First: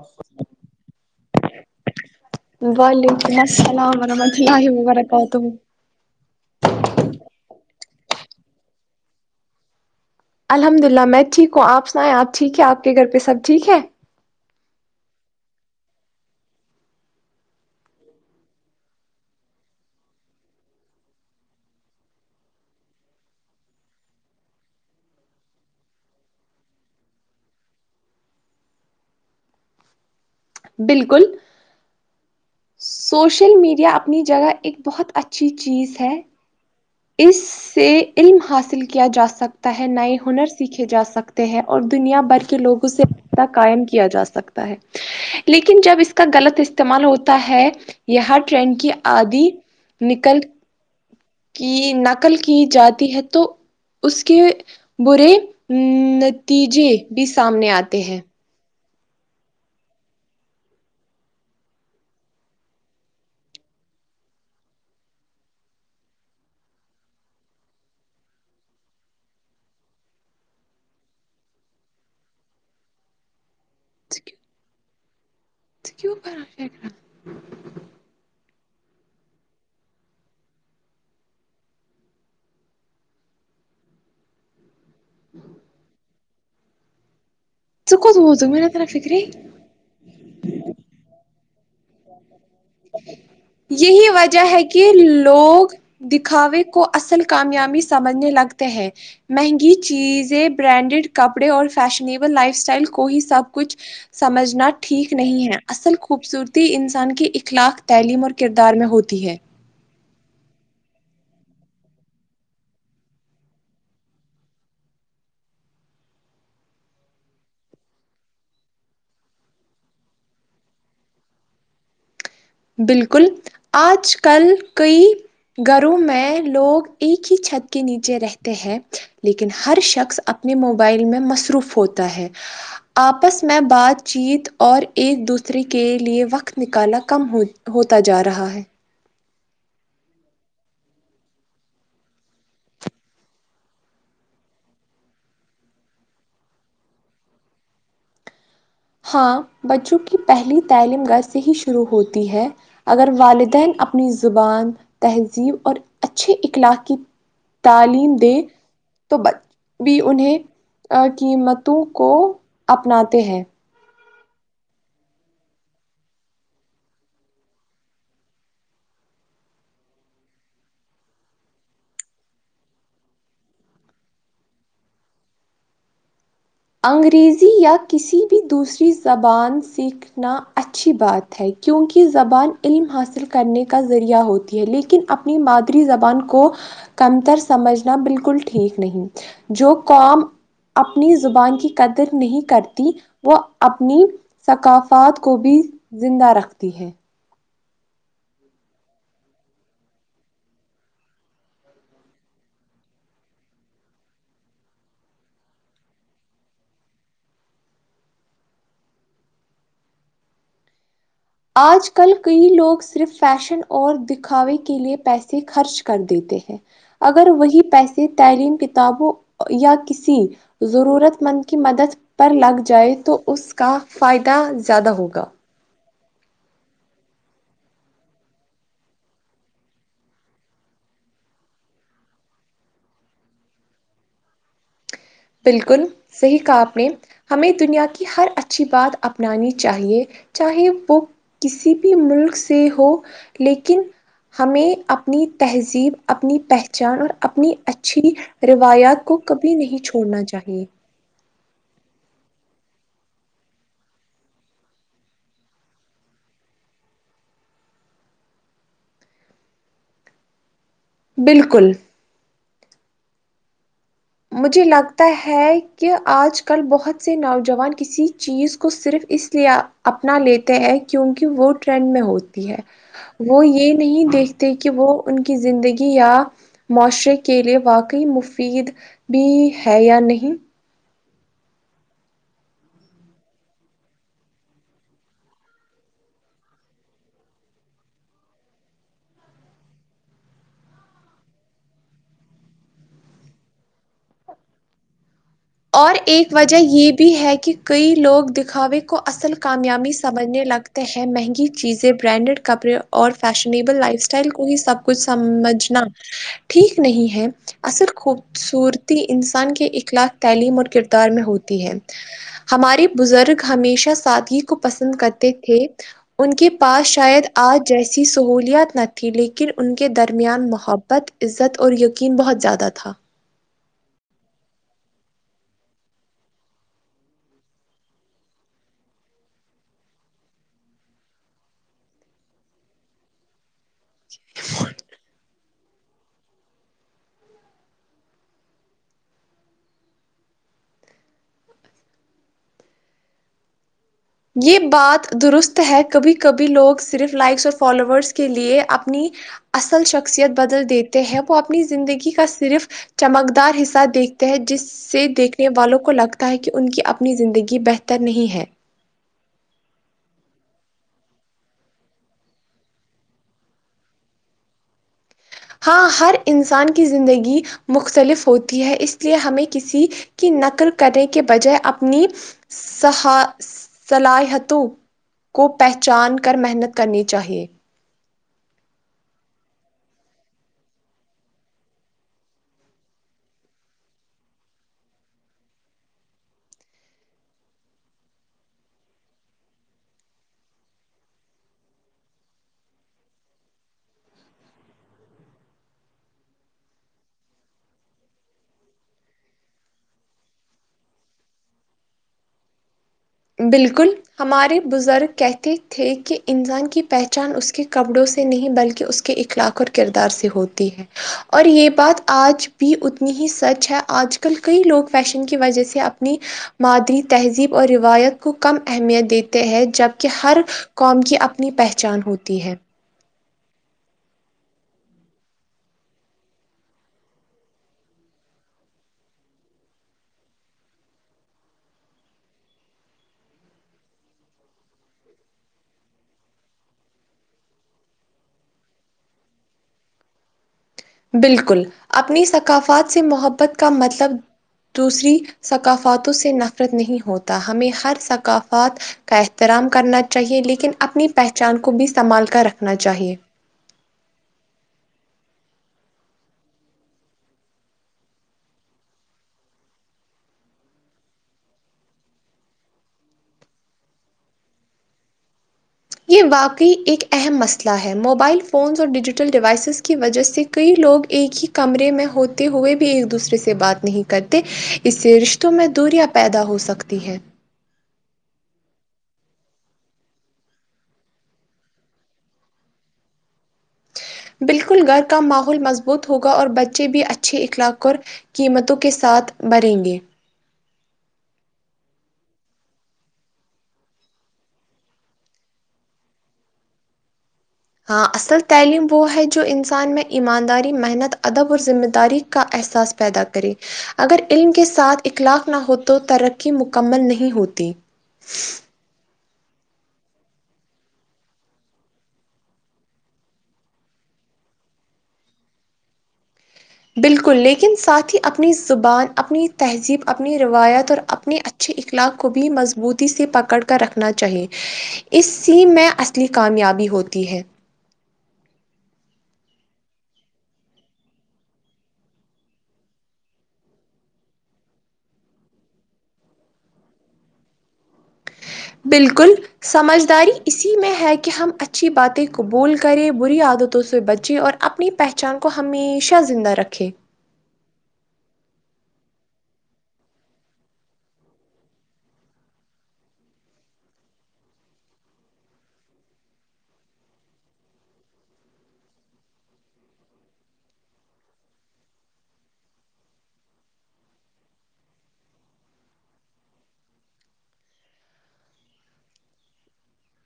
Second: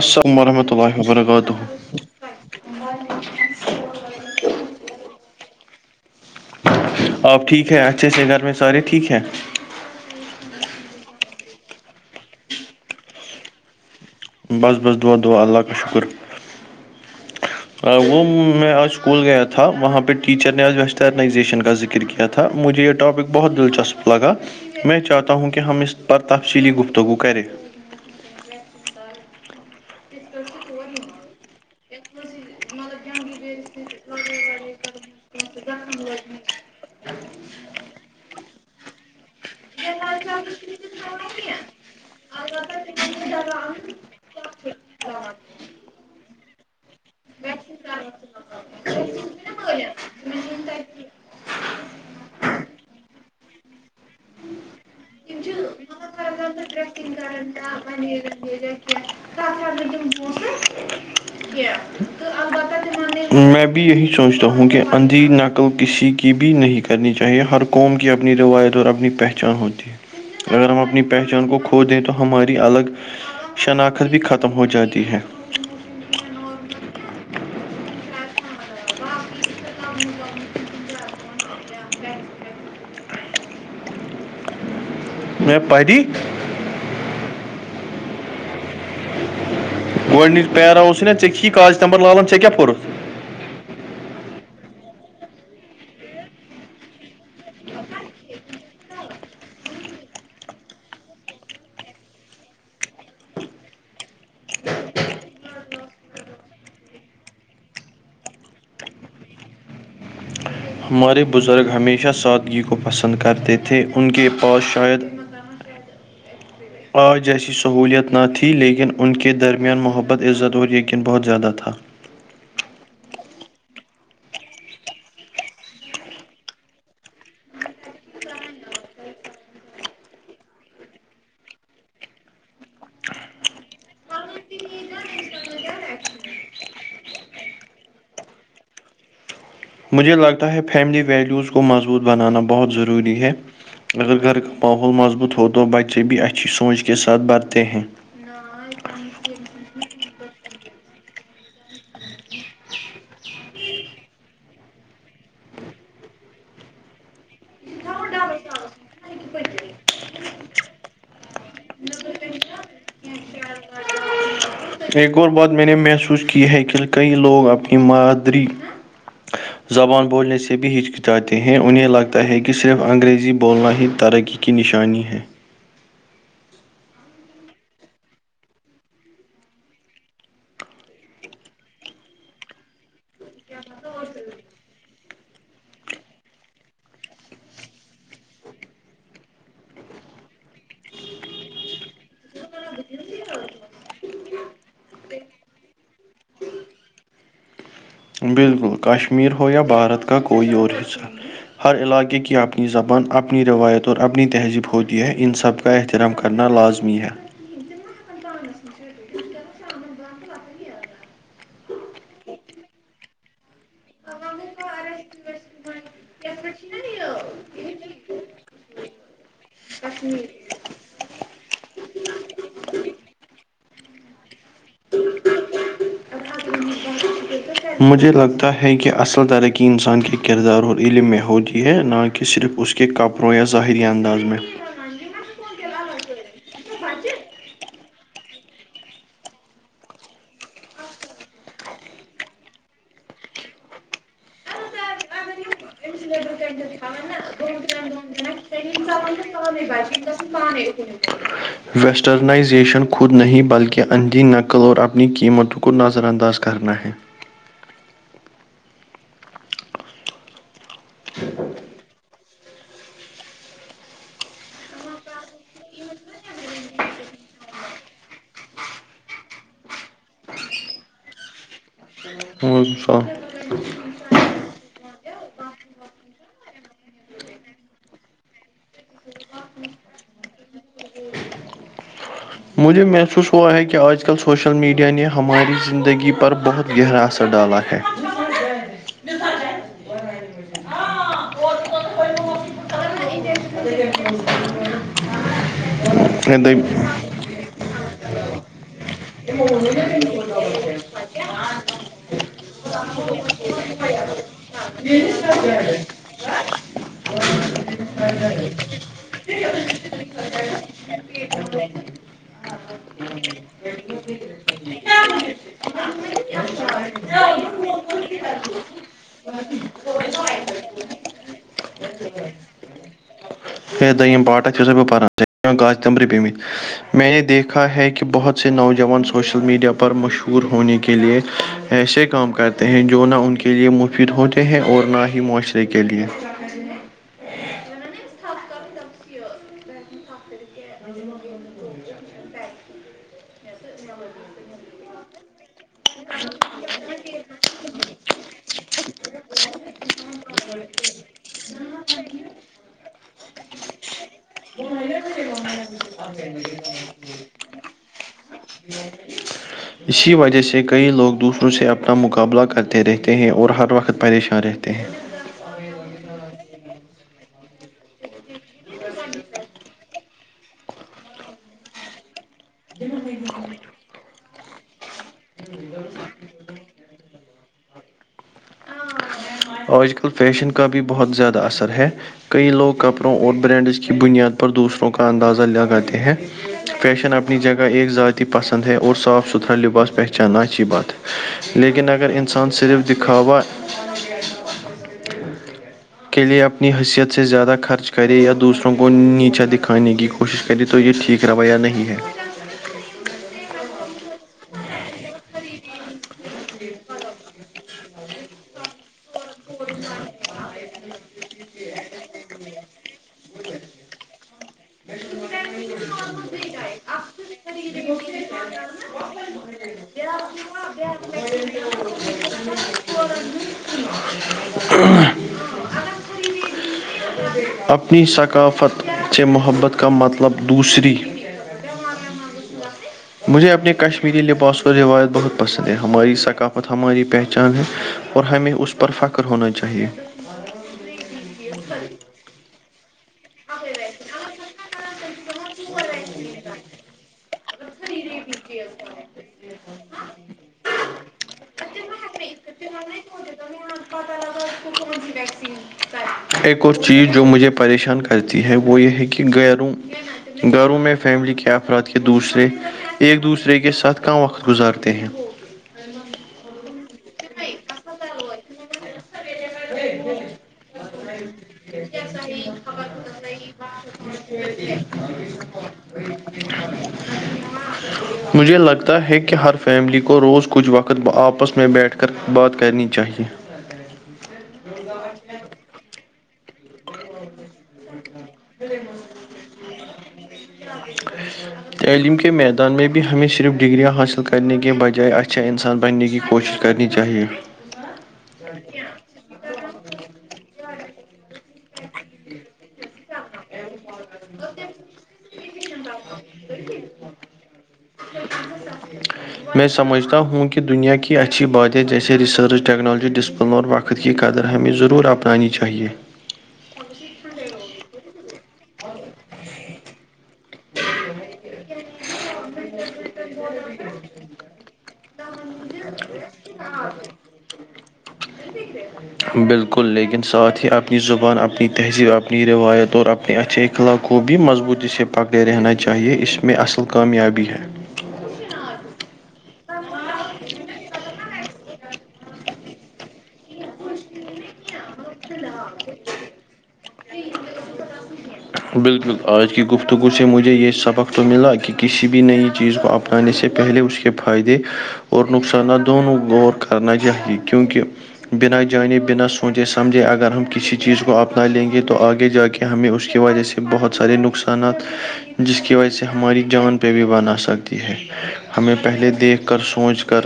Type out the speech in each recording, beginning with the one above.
السلام ورحمۃ اللہ و برکاتہ وعلیکم السلام و رحمۃ البرہ کہ ت آپ ٹھیک ہے اچھے سے گھر میں سارے ٹھیک ہے الحمد للہ میں ٹھیک ہوں آپ سنائیں آپ ٹھیک ہے آپ کے گھر پہ سب ٹھیک ہے بس بس دعا دعا اللہ کا شکر وہ میں آج اسکول گیا تھا وہاں پہ ٹیچر نےج وزیشن کا ذکر کیا تھا مجھے یہ ٹاپک بہت دلچسپ لگا میں چاہتا ہوں کہ ہم اس پر تفصیلی گفتگو کریں [unintelligible] [inaudible] بالکل سوشل میڈیا اپنی جگہ ایک بہت اچھی چیز ہے اس سے علم حاصل کیا جا سک تح نئے ہنر سیکھے جا سکتے ہیں اور دنیا بھر کے لوگوں سےہ قائم کیا جا سکتا ہے لیکن جب اس کا غلط استعمال ہوتا ہے یہ ٹرینڈ کی آدھی نکل [unintelligible] [inaudible] کی نقل کی جاتی ہے تو اس کے برے ا تیجے بھی سامنے آتے ہیں یہ کیا تگر دن بٹے [unintelligible] میں بھی یہی سوچتا ہوں کہ اندھیری نقل کسی کی بھی نہیں کرنی چاہیے ہر قوم کی اپنی روایت اور اپنی پہچان ہوتی ہے اگر ہم اپنی پہچان کو کھو دیں تو ہماری الگ شناخت بھی ختم ہو جاتی ہے کیوں با [inaudible] [unintelligible] [inaudible] میں پ دیی [unintelligible] ہ [inaudible] کت ہوت میں نےر فکر گڈنیچ پیراے نا چھی کاغج تمب لان چ کیا پورت یہی وجہ ہے کہ لوگ دکھاوے کو اصل کامیابی سمجھنے لگتے ہیں مہنگی چیزیں برانڈیڈ کپڑے اور فیشنیبل لائف اسٹائل کو ہی سب کچھ سمجھنا ٹھیک نہیں ہے اصل خوبصورتی انسان کی ایک اخلاق تعلیم اور کردار میں ہوتی ہے ہمارے بزرگ ہمیشہ سادگی کو پسند کرتے تھے ان کے پاس شاید نم [unintelligible] آج جیسی سہولیت نہ تھی لیکن ان کے درمیان محبت عزت اور یقین بہت زیادہ تھا بالکل آج کل کئی گھروں میں لوگ ایک ہی چھت کے نیچے رہتے ہیں لیکن ہر شخص اپنے موبائل میں مصروف ہوتا ہے آپس میں بات چیت اور ایک دوسرے کے لئے وقت نکالا کم ہو ہوتا جا رہا ہے مجھے لگتا ہے فیملی ویلیوز کو مضبوط بنانا بہت ضروری ہے اگر گھر کا ماحول مضبوط ہو تو بچے بھی اچھی سوچ کے ساتھ بڑھتے ہیں نہ [unintelligible] ہاں بچوں کی پہلی تعلیم گز سے ہی شروع ہوتی ہے اگر والدین اپنی زبان تہذیب اور اچھے اخلاق کی تعلیم د تو ب بھی انہیں قیمتوں کو اپناتے ہیں ایک اور بات میں نے محسوس کی ہے کہ کئی لوگ اپنی مادری زبان بولنے سے بھی ہچکچاتے ہیں انہیں لگتا ہے کہ صرف انگریزی بولنا ہی ترقی کی نشانی ہے انگریزی یا کسی بھی دوسری زبان سیکھ ن اچھی بات ہے کیونکہ زبان علم حاصل کرنے کا ذریعہ ہوتی ہے لیکن اب اپنی مادری زبان کو کمتر سمجھنا بالکل ٹھیک نہیں جو قوم اپنی زبان کی قدر نہیں کرتی وہ اپنی ثقافات کو بھی زندہ رکھتی ہے بالکل کشمیر ہو یا بھارت کا کوئی اور حصہ ہر علاقے کی اپنی زبان اپنی روایت اور اپنی تہذیب ہوتی ہے ان سب کا احترام کرنا لازمی ہے ک نہاکان پانگس م چھٹ کر شامن بندد پ آج کل کئی لوگ صرف فیشن اور دکھاوے کے لیے پیسے خرچ کر دیتے ہیں اگر وہی پیسے تعلیم کتابوں یا کسی ضرورت مند کی مدد پر لگ جائے تو اس کا فائدہ زیادہ ہوگا مجھے لگتا ہے کہ اصل ترقی انسان کے کردار اور علم میں ہوتی ہے نہ کہ صرف اس کی کہ کپ رو ظاہری انداز میں بالکل صحیح کہا اپ نے ہمیں دنیا کی ہر اچھی بات اپنانی چاہیے چاہے وہ کسی بھی ملک سے ہو لیکن ہمیں اپنی تہذیب اپنی پہچان اور اپنی اچھی روایات کو کبھی نہیں چھوڑنا چاہیے ویسٹرنائزیشن خود نہیں بلکہ اندھی نقل اور اپنی قیمتوں کو نظر انداز کرنا ہے بالکل مجھے لگتا ہے کہ آج کل بہت سے نوجوان کسی چیز کو صرف اس اپنا لیتے ہیں کیونکہ وہ ٹرینڈ میں ہوتی ہے اچھا وہ یہ نہیں دیکھتے کہ وہ ان کی زندگی یا معاشرے کے لیے واقعی مفید بھی ہے یا نہیں مجھے محسوس ہوا ہے کہ آج کل سوشل میڈیا نے ہماری زندگی پر بہت گہراسر ڈالا ہے اور ایک وجہ یہ بھی بھی ہے کہ کئی لوگ دکھاوے کو اصل کامیابی سمجھنے لگتے ہیں مہنگی چیزیں برانڈڈ کپڑے اور فیشنیبل لائف اسٹائل کو ہی سب کچھ سمجھنا ٹھیک نہیں ہے اصل خوبصورتی انسان کے اخلاق کے تعلیم اور کردار میں ہوتی ہے ہمارے بزرگ ہمیشہ سادگی کو پسند کرتے تھے ان کے پاس شاید آج جیسی سہولیات نہ تھی لیکن ان کے درمیان محبت عزت اور یقین بہت زیادہ تھا دم پاٹت سے ب پان گااز تمبری پمت میں نے دیکھا ہے کہ بہت سے نوجوان سوشل میڈیا پر مشہور ہونے کے لئے ایسے کام کرتے ہیں جو نہ ان کی کے لیے مفید ہوتے ہیں اور نہ ہی معاشرے کے لیے ن تھپپ س یہ بات درست ہے کبھی کبھی لوگ صرف لائکس اور فالوورس کے لیے اپنی اصل شخصیت بدل دیتے ہیں وہ اپنی زندگی کا صرف چمکدار حصہ دیکھتے ہیں جس سے دیکھنے والوں کو لگتا ہے کہ ان کی اپنی زندگی بہتر نہیں ہے ج اسی وجہ سے کئی لوگ دوسروں سے اپنا مقابلہ کرتے رہتے ہیں اور ہر وقت پریشان رہتے ہیں ہاں ہر انسان کی زندگی مختلف ہوتی ہے اس لیے ہمیں کسی کی نقل کرنے کے بجائے اپنی صلاحیتوں کو پہچان کر محنت کرنی چاہیے آج کل فیشن کا بھی بہت زیادہ اثر ہے کئی لوگ کپڑوں اور برنڈز کی بنیاد پر دوسروں کا اندازہ لگاتے ہیں فیشن اپنی جگہ ایک ذاتی پسند ہے اور صاف ستھرا لباس پہچاننا اچھی بات ہے لیکن اگر انسان صرف دکھاوا کے لیے اپنی حیثیت سے زیادہ خرچ کرے یا دوسروں کو نیچا دکھانے کی کوشش کرے تو یہ ٹھیک رویہ نہیں ہے بالکل ہمارے بزرگ کہتے تھے کہ انسان کی پہچان اس کے کپڑوں سے نہیں بلکہ اس کے اخلاق کر کردار سے ہوتی ہے اور یہ بات آج بھی اتنی ہی سچ ہے آج کل کئی لوگ فیشن کی وجہ سے اپنی مادری تہذیب اور روایت کو کم اہمیت دیتے ہیں جبکہ ہر قوم کی اپنی پہچان ہوتی ہے ہ اپنی ثقافت سے محبت کا مطلب دوسری مجھے اپنے کشمیری لباس و روایت بہت پسند ہے ہماری ثقافت ہماری پہچان ہے اور ہمیں اس پر فخر ہونا چاہیے بالکل اپنی ثقافات سے محبت کا مطلب دوسری ثقافتوں سے نفرت نہیں ہوتا ہمیں ہر ثقافت کا احترام کرنا چاہیے لیکن اپنی پہچان کو بھی سنبھال کر رکھنا چاہیے آ پتا لگا کون س ویکسینائے ایک اور چیز جو مجھے پریشان کرتی ہے وہ یہ ہے کہ غیرو گھروں میں فیملی کے افراد کے دوسرے ایک دوسرے کے ساتھ کم وقت گزارتے ہیں یہ واقعی ایک اہم مسئلہ ہے موبائل فونس اور ڈیجیٹل ڈیوائسیز کی وجہ سے کئی لوگ ایک ہی کمرے میں ہوتے ہوئے بھی ایک دوسرے سے بات نہیں کرتے اس سے رشتوں میں دوریاں پیدا ہو سکتی ہے مجھے لگتا ہے کہ ہر فیملی کو روز کچھ وقت آپس میں بیٹھ کر بات کرنی چاہیے ا بالکل گھر کا ماحول مضبوط ہوگا اور بچے بھی اچھے اخلاق اور قیمتوں کے ساتھ بھریں گے [inaudible] تعلیم کے میدان میں بھی ہمیں صرف ڈگگریاں حاصل کرنے کے بجائے اچھا انسان بننے کی کوشش کرنی چاہیے ہاں اصل تعلیم وہ ہے جو انسان میں ایمانداری محنت ادب اور ذمہ داری کا احساس پیدا کریں اگر علم کے ساتھ اخلاق نہ ہو تو ترقی مکمل نہیں ہوتی ج میں سمجھتا ہوں کہ دنیا کی اچھی بادیں جیسے ریسرچ ٹیکنالوجی ڈسپلور وقت وقت کی قدر ہمیں ضرور اپنانی چاہیے بالکل لیکن ساتھ ہی اپنی زبان اپنی تہذیب اپنی روایت اور اپنی اچھے اخلاق کو بھی مضبوطی سے پکڑ کر رکھنا چاہیے اس سیم میں اصلی کامیابی ہوتی ہے بالکل لیکن ساتھ ہی اپنی زبان اپنی تہذیب اپنی روایت اور اپنے اچھےخلا کو بھی مضبوطی سے پکڑے رہنا چاہیے اس میں اصل کامیابی ہے بالکل سمجھداری اسی میں ہے کہ ہم اچھی باتیں قبول کریں بری عادتوں سے بچیں اور اپنی پہچان کو ہمیشہ زندہ رکھے بالکل آج کی گفتگو سے مجھے یہ سبق تو ملا کہ کسی بھی نئی چیز کو اپنانے سے پہلے اس کی فائدے اور نقصانات دونوں غور کرنا چاہیئے کیونکہ بنا جانے بنا سوچے سمجھے اگر ہم کسی چیز کو اپنا لیں گے تو آگے جا کے ہمیں اس کی وجہ سے بہت سارے نقصانات جس کی وجہ سے ہماری جان پہ بھی بن آ سکتی ہے ہمیں پہلے دیکھ کر سوچ کر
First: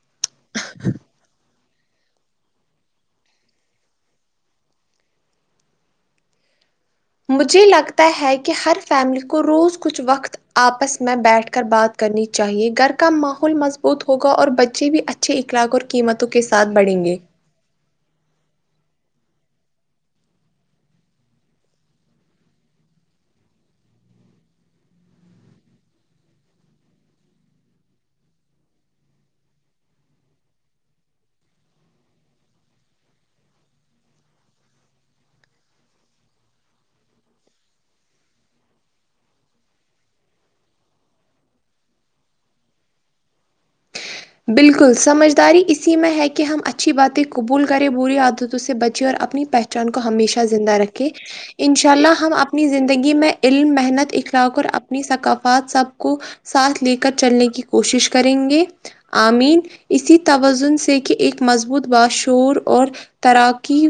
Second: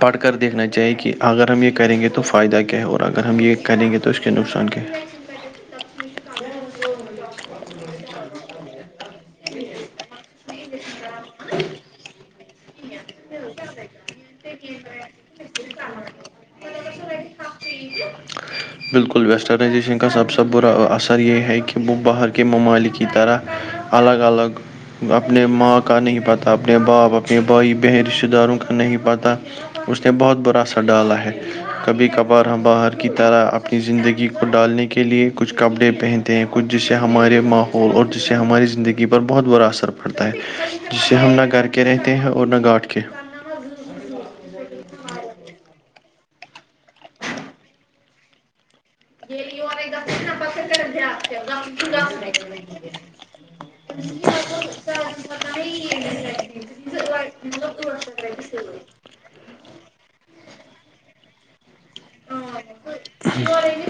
پڑھ کر دیکھنا چاہیے کہ اگر ہم یہ کریں گے تو فائدہ کیا ہے اور اگر ہم یہ کریں گے تو اس کے نقصان کے ہ مجھے لگتا ہے کہ ہر فیملی کو روز کچھ وقت آپس میں بیٹھ کر بات کرنی چاہیے گھر کا ماحول مضبوط ہوگا اور بچے بھی اچھے اخلاق اور قیمتوں کے ساتھ بڑھیں گے بالکل ویسٹرنائزیشن کا سب سے برا اثر یہ ہے کہ وہ باہر کے ممالک کی طرح الگ الگ اپنے ماں کا نہیں پاتا اپنے باپ اپنے بھائی بہن رشتہ داروں کا نہیں پاتا اس نے بہت برا اثر ڈالا ہے کبھی کبھار ہم باہر کی طرح اپنی زندگی کو ڈالنے کے لیے کچھ کپڑے پہنتے ہیں کچھ جسے ہمارے ماحول پول اور جس سے ہماری زندگی پر بہت برا اثر پڑتا ہے جس سے ہم نہ گھر کے رہتے ہیں اور نہ گاٹھ کے بالکل سمجھداری اسی میں ہے کہ ہم اچھی باتیں قبول کریں بری عادتوں سے بچ اور اپنی پہچان کو ہمیشہ زندہ رکھیں ان شاء اللہ ہم اپنی زندگی میں علم محنت اخلاق اور اپنی ثقافات سب کو ساتھ لے کر چلنے کی کوشش کریں گے آمین اسی توازن سے کیا ایک مضبوط باشور اور تیراکی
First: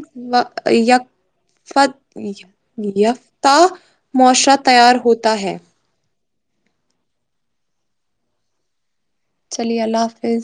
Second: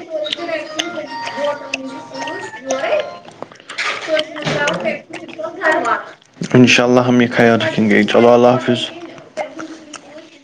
یک یافتہ معاشرہ تیار ہوتا ہے ان شاء اللہ ہمیں خیایر رکھن گئے چلو اللہ حافظ چلیے اللہ حافظ